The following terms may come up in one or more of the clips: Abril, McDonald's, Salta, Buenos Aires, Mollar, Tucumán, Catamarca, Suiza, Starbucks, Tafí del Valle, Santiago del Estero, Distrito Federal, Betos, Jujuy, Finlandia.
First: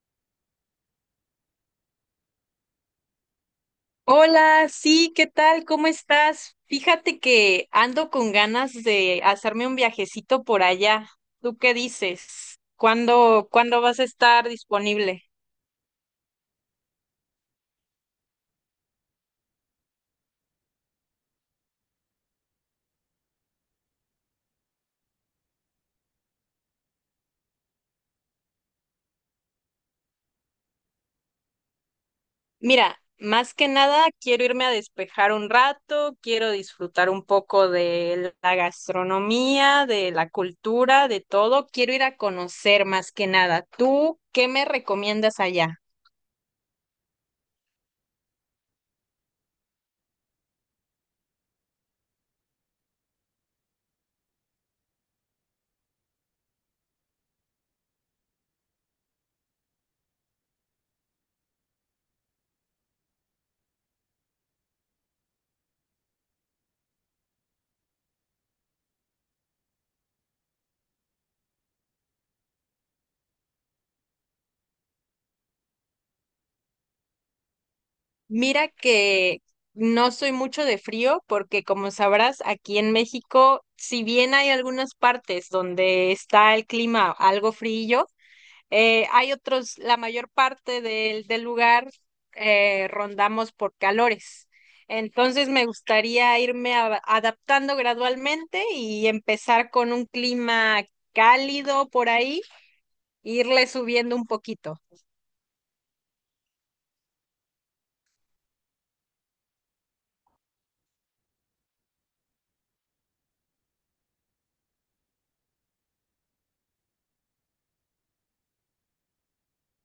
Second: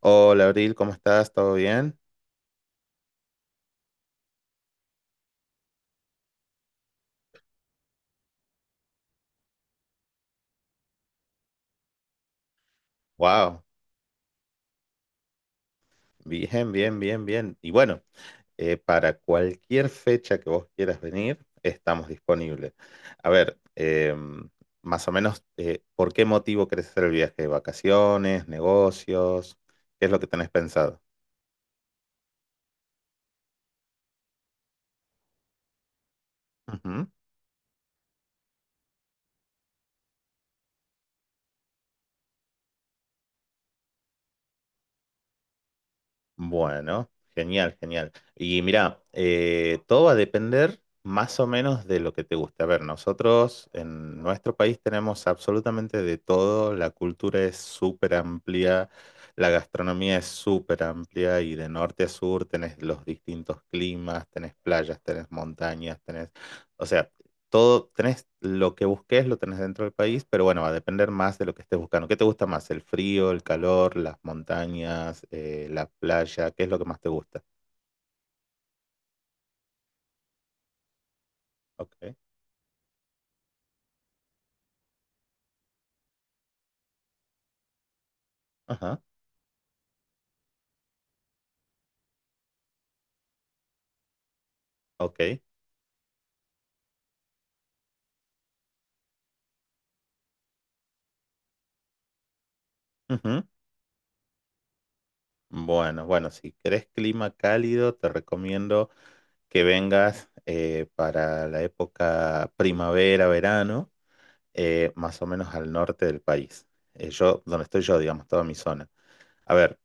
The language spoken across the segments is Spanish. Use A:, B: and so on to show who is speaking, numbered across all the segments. A: Hola Abril, ¿cómo estás? ¿Todo bien?
B: Hola, sí, ¿qué tal? ¿Cómo estás? Fíjate que ando con ganas de hacerme un viajecito por allá. ¿Tú qué dices? ¿Cuándo,
A: Wow,
B: cuándo vas a estar disponible?
A: bien. Y bueno, para cualquier fecha que vos quieras venir, estamos disponibles. A ver, más o menos, ¿por qué motivo querés hacer el viaje? ¿Vacaciones? ¿Negocios? ¿Qué es lo que tenés pensado?
B: Mira, más que nada quiero irme a despejar un rato, quiero disfrutar un poco de la gastronomía, de la cultura, de todo. Quiero ir a conocer más que nada. ¿Tú qué me recomiendas allá?
A: Bueno, genial. Y mira, todo va a depender más o menos de lo que te guste. A ver, nosotros en nuestro país tenemos absolutamente de todo, la cultura es súper amplia, la gastronomía es súper amplia y de norte a sur tenés los distintos climas, tenés playas, tenés montañas, O sea, todo, tenés lo que busques, lo tenés dentro del país, pero bueno, va a depender más de lo que estés buscando. ¿Qué te gusta más? ¿El frío, el calor, las montañas, la playa? ¿Qué es lo que más te gusta?
B: Mira que no soy mucho de frío porque, como
A: Ok,
B: sabrás, aquí en México, si bien hay algunas partes donde está el clima algo frío,
A: ajá,
B: hay otros, la mayor parte del lugar rondamos por calores.
A: ok.
B: Entonces me gustaría adaptando gradualmente y empezar con un clima cálido por ahí, e
A: Ujú.
B: irle subiendo un poquito.
A: Bueno, bueno, si querés clima cálido, te recomiendo que vengas para la época primavera, verano, más o menos al norte del país. Yo, donde estoy yo, digamos, toda mi zona. A ver,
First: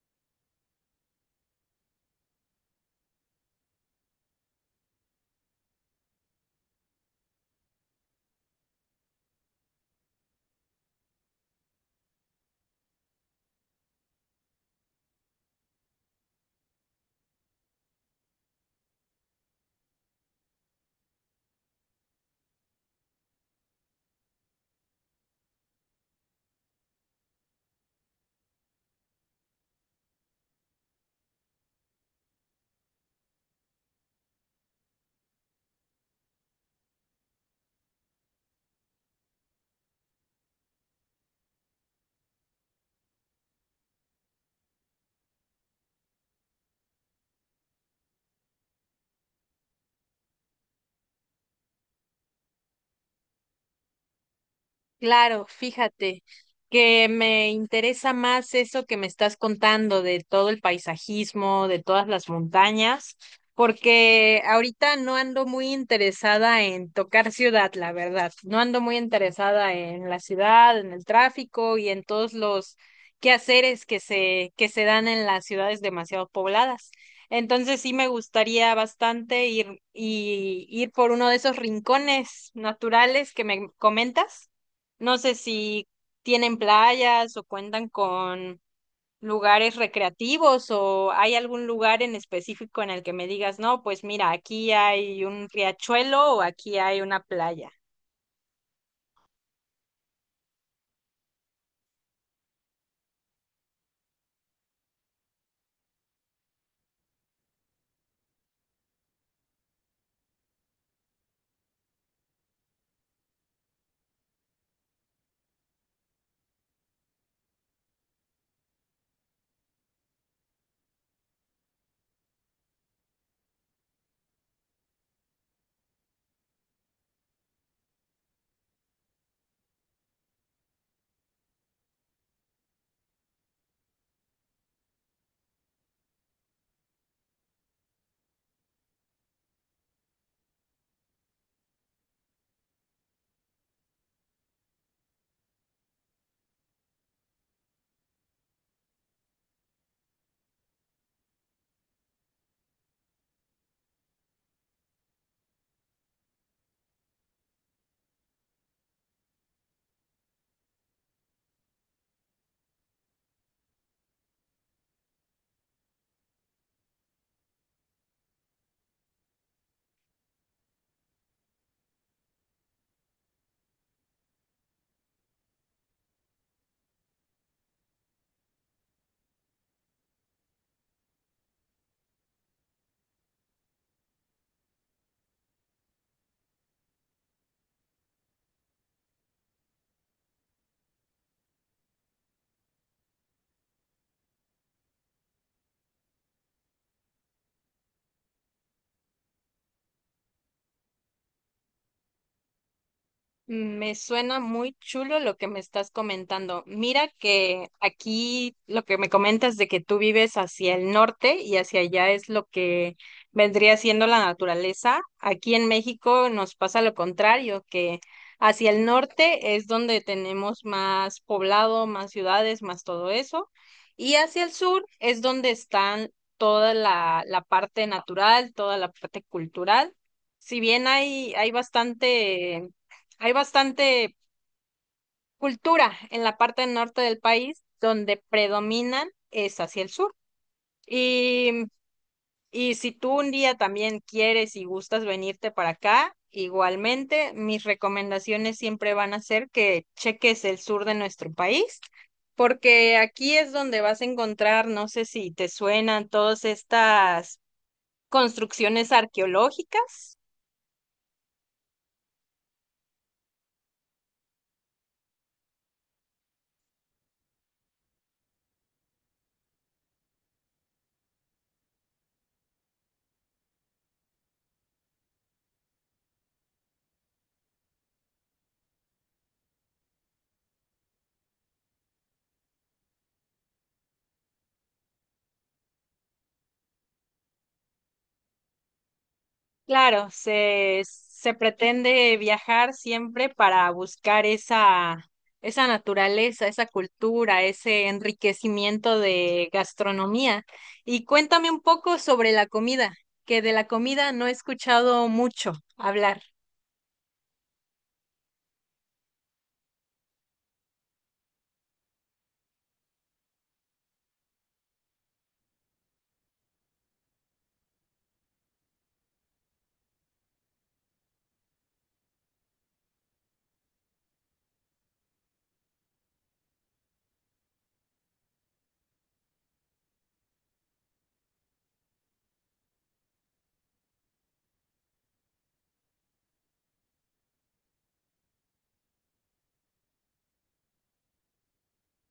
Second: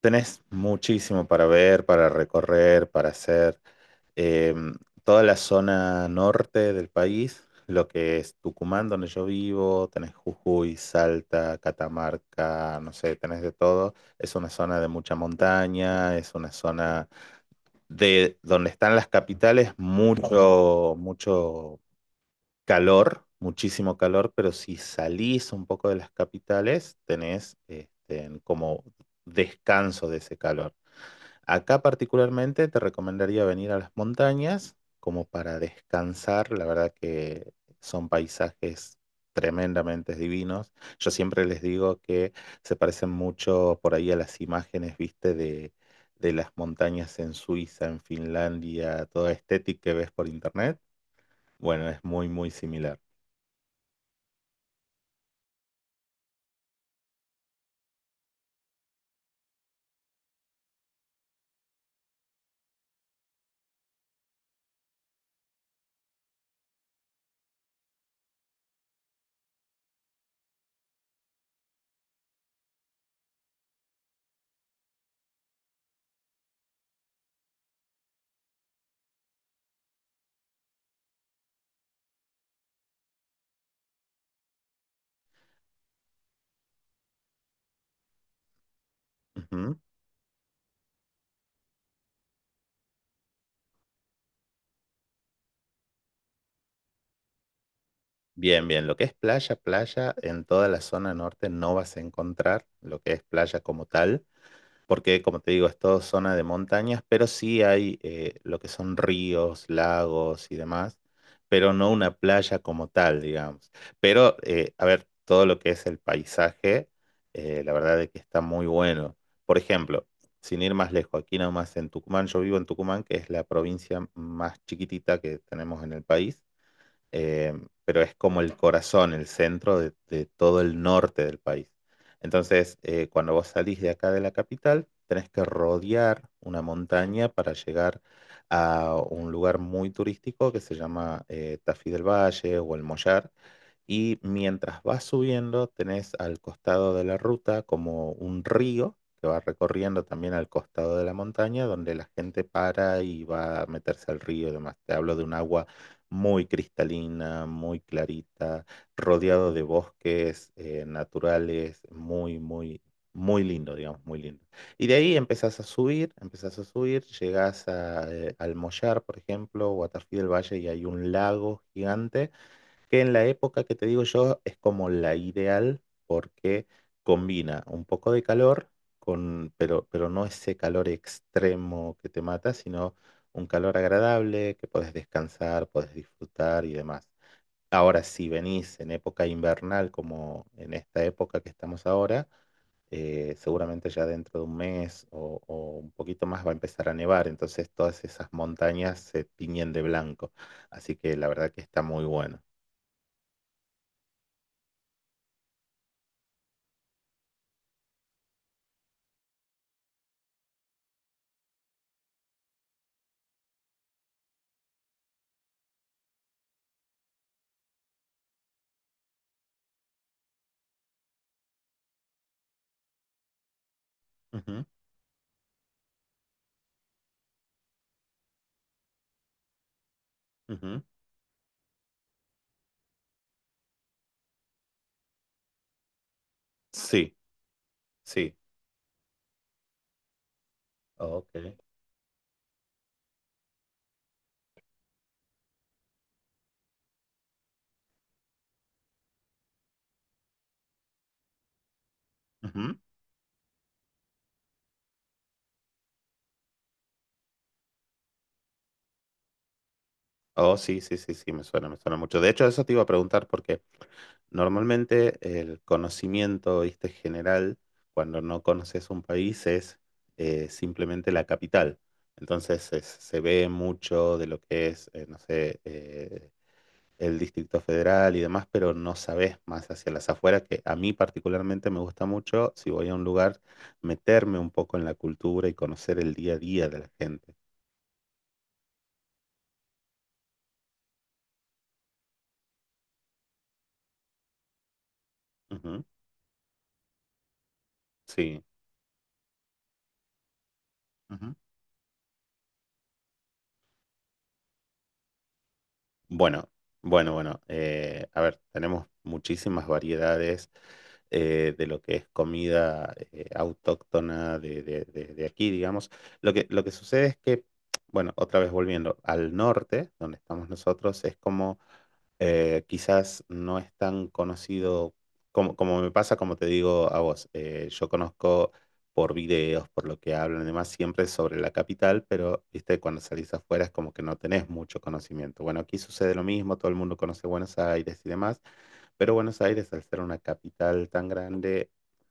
A: tenés muchísimo para ver, para recorrer, para hacer. eh, Toda la zona norte del país, lo que es Tucumán, donde yo vivo, tenés Jujuy, Salta, Catamarca, no sé, tenés de todo. Es una zona de mucha montaña, es una zona de donde están las capitales, mucho calor, muchísimo calor, pero si salís un poco de las capitales, tenés este, como descanso de ese calor. Acá particularmente te recomendaría venir a las montañas como para descansar. La verdad que son paisajes tremendamente divinos. Yo siempre les digo que se parecen mucho por ahí a las imágenes, viste, de las montañas en Suiza, en Finlandia, toda estética que ves por internet. Bueno, es muy similar.
B: Claro, fíjate que me interesa más eso que me estás contando de todo el paisajismo, de todas las montañas, porque ahorita no ando muy interesada en tocar ciudad, la verdad. No ando muy interesada en la ciudad, en el tráfico y en todos los quehaceres que se dan en las ciudades demasiado pobladas. Entonces sí me gustaría bastante ir por uno de esos rincones naturales que me comentas. No sé si tienen playas o cuentan con lugares
A: Ujú.
B: recreativos o hay algún lugar en específico en el que me digas: no, pues mira, aquí hay un riachuelo o aquí hay una playa.
A: Bien, bien, lo que es playa, playa, en toda la zona norte no vas a encontrar lo que es playa como tal, porque como te digo, es todo zona de montañas, pero sí hay lo que son ríos, lagos y demás, pero no una playa como tal, digamos. Pero, a ver, todo lo que es el paisaje, la verdad es que está muy bueno. Por ejemplo, sin ir más lejos, aquí nomás en Tucumán, yo vivo en Tucumán, que es la provincia más chiquitita que tenemos en el país, eh, pero es como el corazón, el centro de todo el norte del país. Entonces, cuando vos salís de acá de la capital, tenés que rodear una montaña para llegar a un lugar muy turístico que se llama Tafí del Valle o el Mollar, y mientras vas subiendo, tenés al costado de la ruta como un río que va recorriendo también al costado de la montaña, donde la gente para y va a meterse al río y demás. Te hablo de un agua muy cristalina, muy clarita, rodeado de bosques naturales, muy lindo, digamos, muy lindo. Y de ahí empezás a subir, llegás al Mollar, por ejemplo, o a Tafí del Valle y hay un lago gigante que en la época que te digo yo es como la ideal porque combina un poco de calor con, pero no ese calor extremo que te mata, sino un calor agradable que podés descansar, podés disfrutar y demás. Ahora, si venís en época invernal, como en esta época que estamos ahora, seguramente ya dentro de un mes o un poquito más va a empezar a nevar, entonces todas esas montañas se tiñen de blanco, así que la verdad que está muy bueno.
B: Mm. Me suena muy chulo lo que me estás comentando. Mira que aquí lo que me comentas de que tú vives hacia el norte y hacia allá es lo que vendría siendo la naturaleza. Aquí en México nos pasa lo contrario, que hacia el norte es donde tenemos más poblado, más ciudades, más todo eso. Y hacia el
A: Ujú.
B: sur es donde están toda la parte natural, toda la parte cultural. Si
A: Ujú.
B: bien hay, hay bastante cultura en la parte norte
A: Sí,
B: del país, donde
A: sí.
B: predominan es hacia el sur.
A: Ok.
B: Y, y si tú un día también quieres y gustas venirte para acá, igualmente mis recomendaciones siempre van a ser que cheques el sur de nuestro país,
A: Ujú.
B: porque aquí es donde vas a encontrar, no sé si te suenan, todas estas construcciones arqueológicas.
A: Oh, sí, me suena mucho. De hecho, eso te iba a preguntar porque normalmente el conocimiento, viste, general, cuando no conoces un país es simplemente la capital. Entonces se ve mucho de lo que es, no sé, el Distrito Federal y demás, pero no sabes más hacia las afueras, que a mí particularmente me gusta mucho, si voy a un lugar, meterme un poco en la cultura y conocer el día a día de la gente.
B: Claro, se pretende viajar siempre para buscar esa, esa
A: Ujú,
B: naturaleza, esa cultura, ese
A: sí.
B: enriquecimiento de gastronomía. Y
A: Ujú.
B: cuéntame un poco sobre la comida, que de la comida no he escuchado mucho hablar.
A: Bueno, bueno. A ver, tenemos muchísimas variedades de lo que es comida autóctona de aquí, digamos. Lo que sucede es que, bueno, otra vez volviendo al norte, donde estamos nosotros, es como quizás no es tan conocido como me pasa, como te digo a vos. Yo conozco por videos, por lo que hablan y demás, siempre sobre la capital, pero viste, cuando salís afuera es como que no tenés mucho conocimiento. Bueno, aquí sucede lo mismo, todo el mundo conoce Buenos Aires y demás, pero Buenos Aires, al ser una capital tan grande,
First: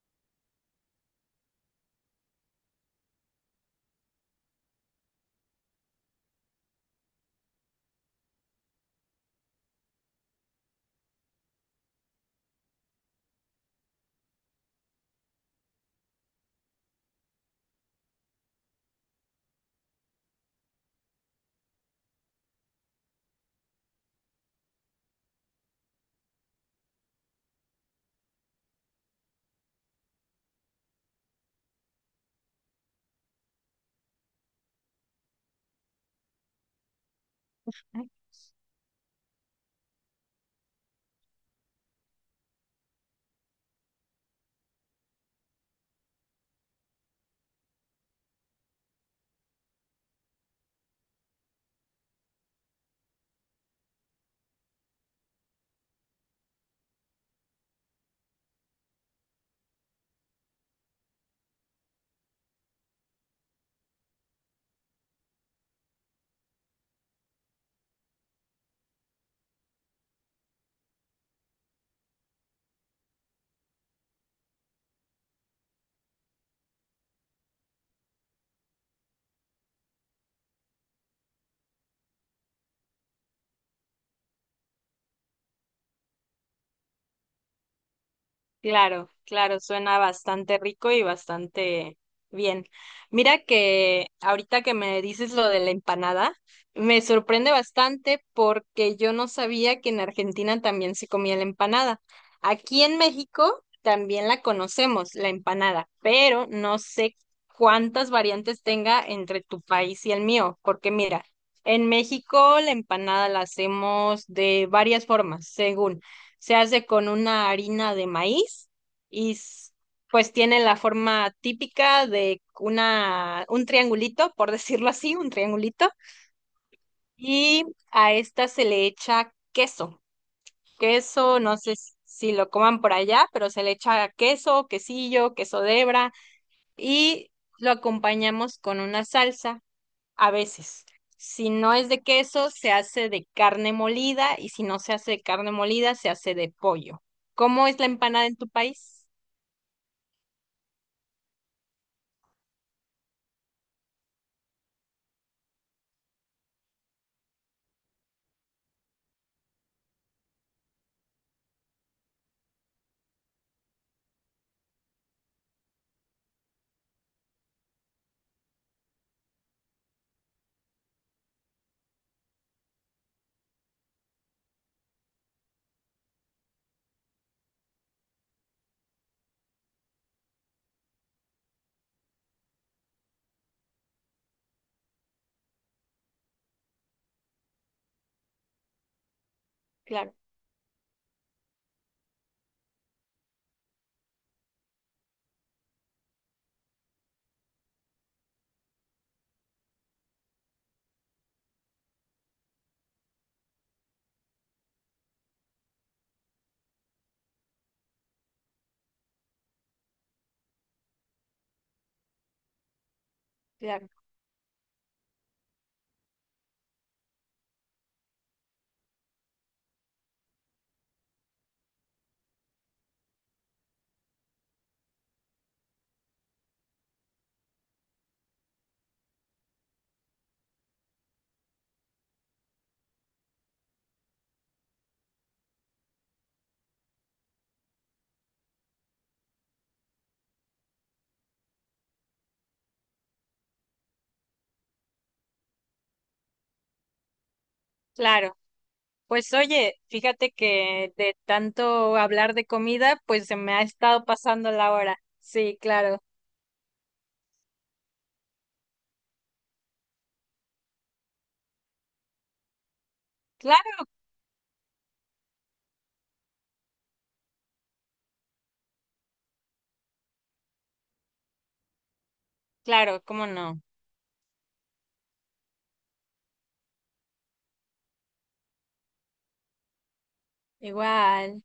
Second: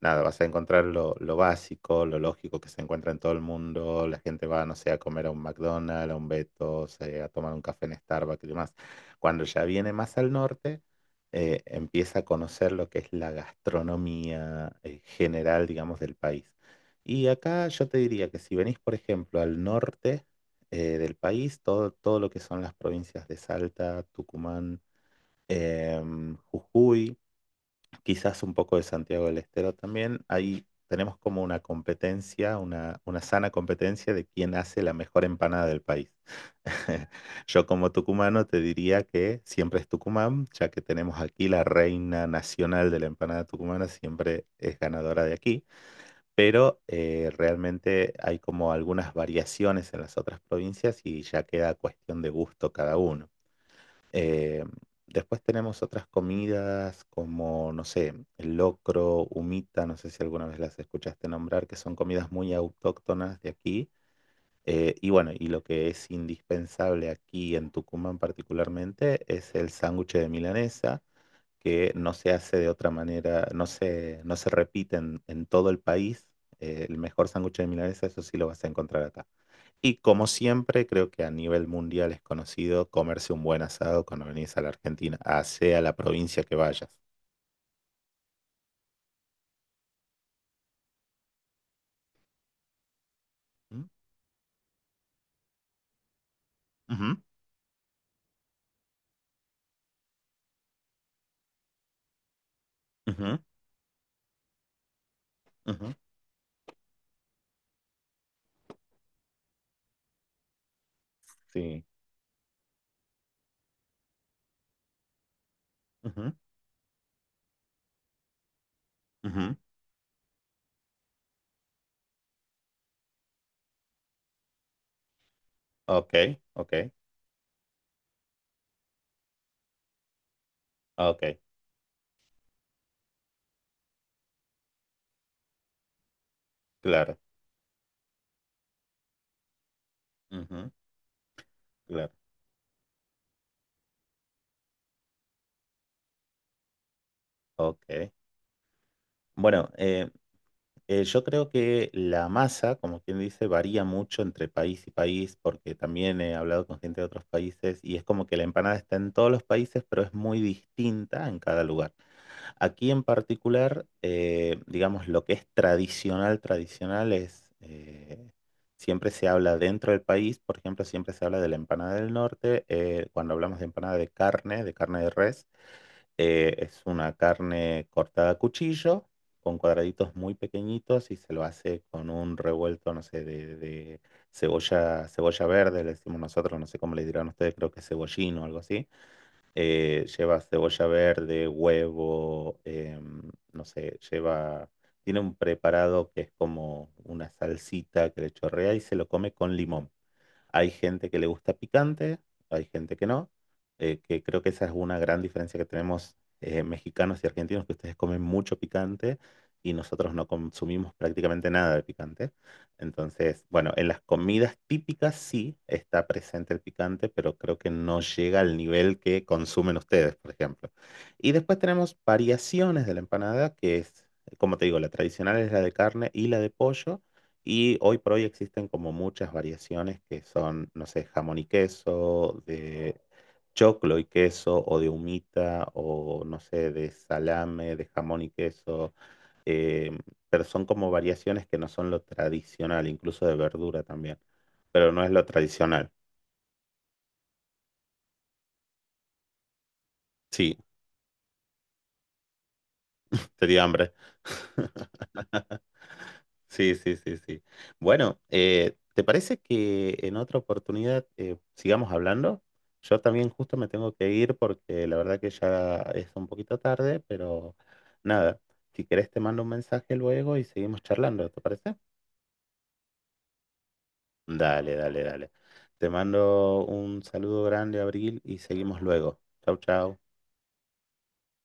A: nada, vas a encontrar lo básico, lo lógico que se encuentra en todo el mundo, la gente va, no sé, a comer a un McDonald's, a un Betos, a tomar un café en Starbucks y demás. Cuando ya viene más al norte, empieza a conocer lo que es la gastronomía general, digamos, del país. Y acá yo te diría que si venís, por ejemplo, al norte del país, todo, todo lo que son las provincias de Salta, Tucumán, Jujuy, quizás un poco de Santiago del Estero también, ahí tenemos como una competencia, una sana competencia de quién hace la mejor empanada del país. Yo como tucumano te diría que siempre es Tucumán, ya que tenemos aquí la reina nacional de la empanada tucumana, siempre es ganadora de aquí, pero realmente hay como algunas variaciones en las otras provincias y ya queda cuestión de gusto cada uno. Eh, después tenemos otras comidas como, no sé, el locro, humita, no sé si alguna vez las escuchaste nombrar, que son comidas muy autóctonas de aquí. Y bueno, y lo que es indispensable aquí en Tucumán particularmente es el sándwich de milanesa, que no se hace de otra manera, no se repite en todo el país. El mejor sándwich de milanesa, eso sí lo vas a encontrar acá. Y como siempre, creo que a nivel mundial es conocido comerse un buen asado cuando venís a la Argentina, a sea la provincia que vayas.
B: Claro, claro, suena bastante rico y bastante bien. Mira
A: ¿Mm?
B: que ahorita que me dices lo de la empanada, me
A: Ujú,
B: sorprende bastante, porque yo no sabía que en Argentina también se comía la empanada. Aquí en
A: ujú,
B: México también la conocemos, la empanada,
A: ujú,
B: pero no sé cuántas variantes tenga entre tu país y el mío, porque mira,
A: sí.
B: en México la empanada la hacemos de varias formas, según.
A: Ujú,
B: Se hace con una harina de maíz y
A: ujú.
B: pues tiene la forma típica de una, un triangulito, por decirlo así, un triangulito,
A: Ok, ok,
B: y a esta se le echa queso.
A: ok,
B: Queso, no sé si lo coman por allá, pero se le echa queso, quesillo, queso de hebra,
A: claro.
B: y lo acompañamos con una salsa. A
A: Ujú,
B: veces. Si no es de
A: claro,
B: queso, se hace de carne molida, y si no se hace de carne molida, se hace de pollo. ¿Cómo es la
A: ok.
B: empanada en tu país?
A: Bueno, yo creo que la masa, como quien dice, varía mucho entre país y país, porque también he hablado con gente de otros países y es como que la empanada está en todos los países, pero es muy distinta en cada lugar. Aquí en particular, digamos, lo que es tradicional, tradicional es, siempre se habla dentro del país, por ejemplo, siempre se habla de la empanada del norte, cuando hablamos de empanada de carne, de carne de res. Es una carne cortada a cuchillo, con cuadraditos muy pequeñitos y se lo hace con un revuelto, no sé, de cebolla, cebolla verde, le decimos nosotros, no sé cómo le dirán ustedes, creo que cebollín o algo así.
B: Claro,
A: Lleva cebolla verde, huevo, no sé, lleva... Tiene un preparado que es como una salsita que le chorrea y se lo come con limón. Hay gente que le gusta picante, hay gente que no, que creo que esa es una gran diferencia que tenemos, mexicanos y argentinos, que ustedes comen mucho picante y nosotros no consumimos prácticamente nada de picante. Entonces, bueno, en
B: claro,
A: las comidas típicas sí está presente el picante, pero creo que no llega al nivel que consumen ustedes, por ejemplo. Y después tenemos variaciones de la empanada, que es, como te digo, la tradicional es la de carne y la de pollo. Y hoy por hoy existen como muchas variaciones que son, no sé, jamón y queso, de choclo y queso, o de humita, o no sé, de salame, de jamón y queso. eh, pero son como variaciones que no son lo tradicional, incluso de verdura también. Pero no es lo tradicional.
B: claro. Pues oye, fíjate
A: Sí,
B: que de tanto hablar de comida, pues se
A: te
B: me
A: di
B: ha
A: hambre.
B: estado pasando la hora. Sí, claro,
A: Sí. Bueno, ¿te parece que en otra oportunidad sigamos hablando? Yo también justo me
B: claro,
A: tengo que ir porque la verdad que ya es un poquito tarde, pero nada, si querés te mando un mensaje luego y seguimos charlando, ¿te parece?
B: claro, ¿cómo no?
A: Dale. Te mando un saludo grande, Abril, y seguimos luego. Chau, chau.
B: Igual.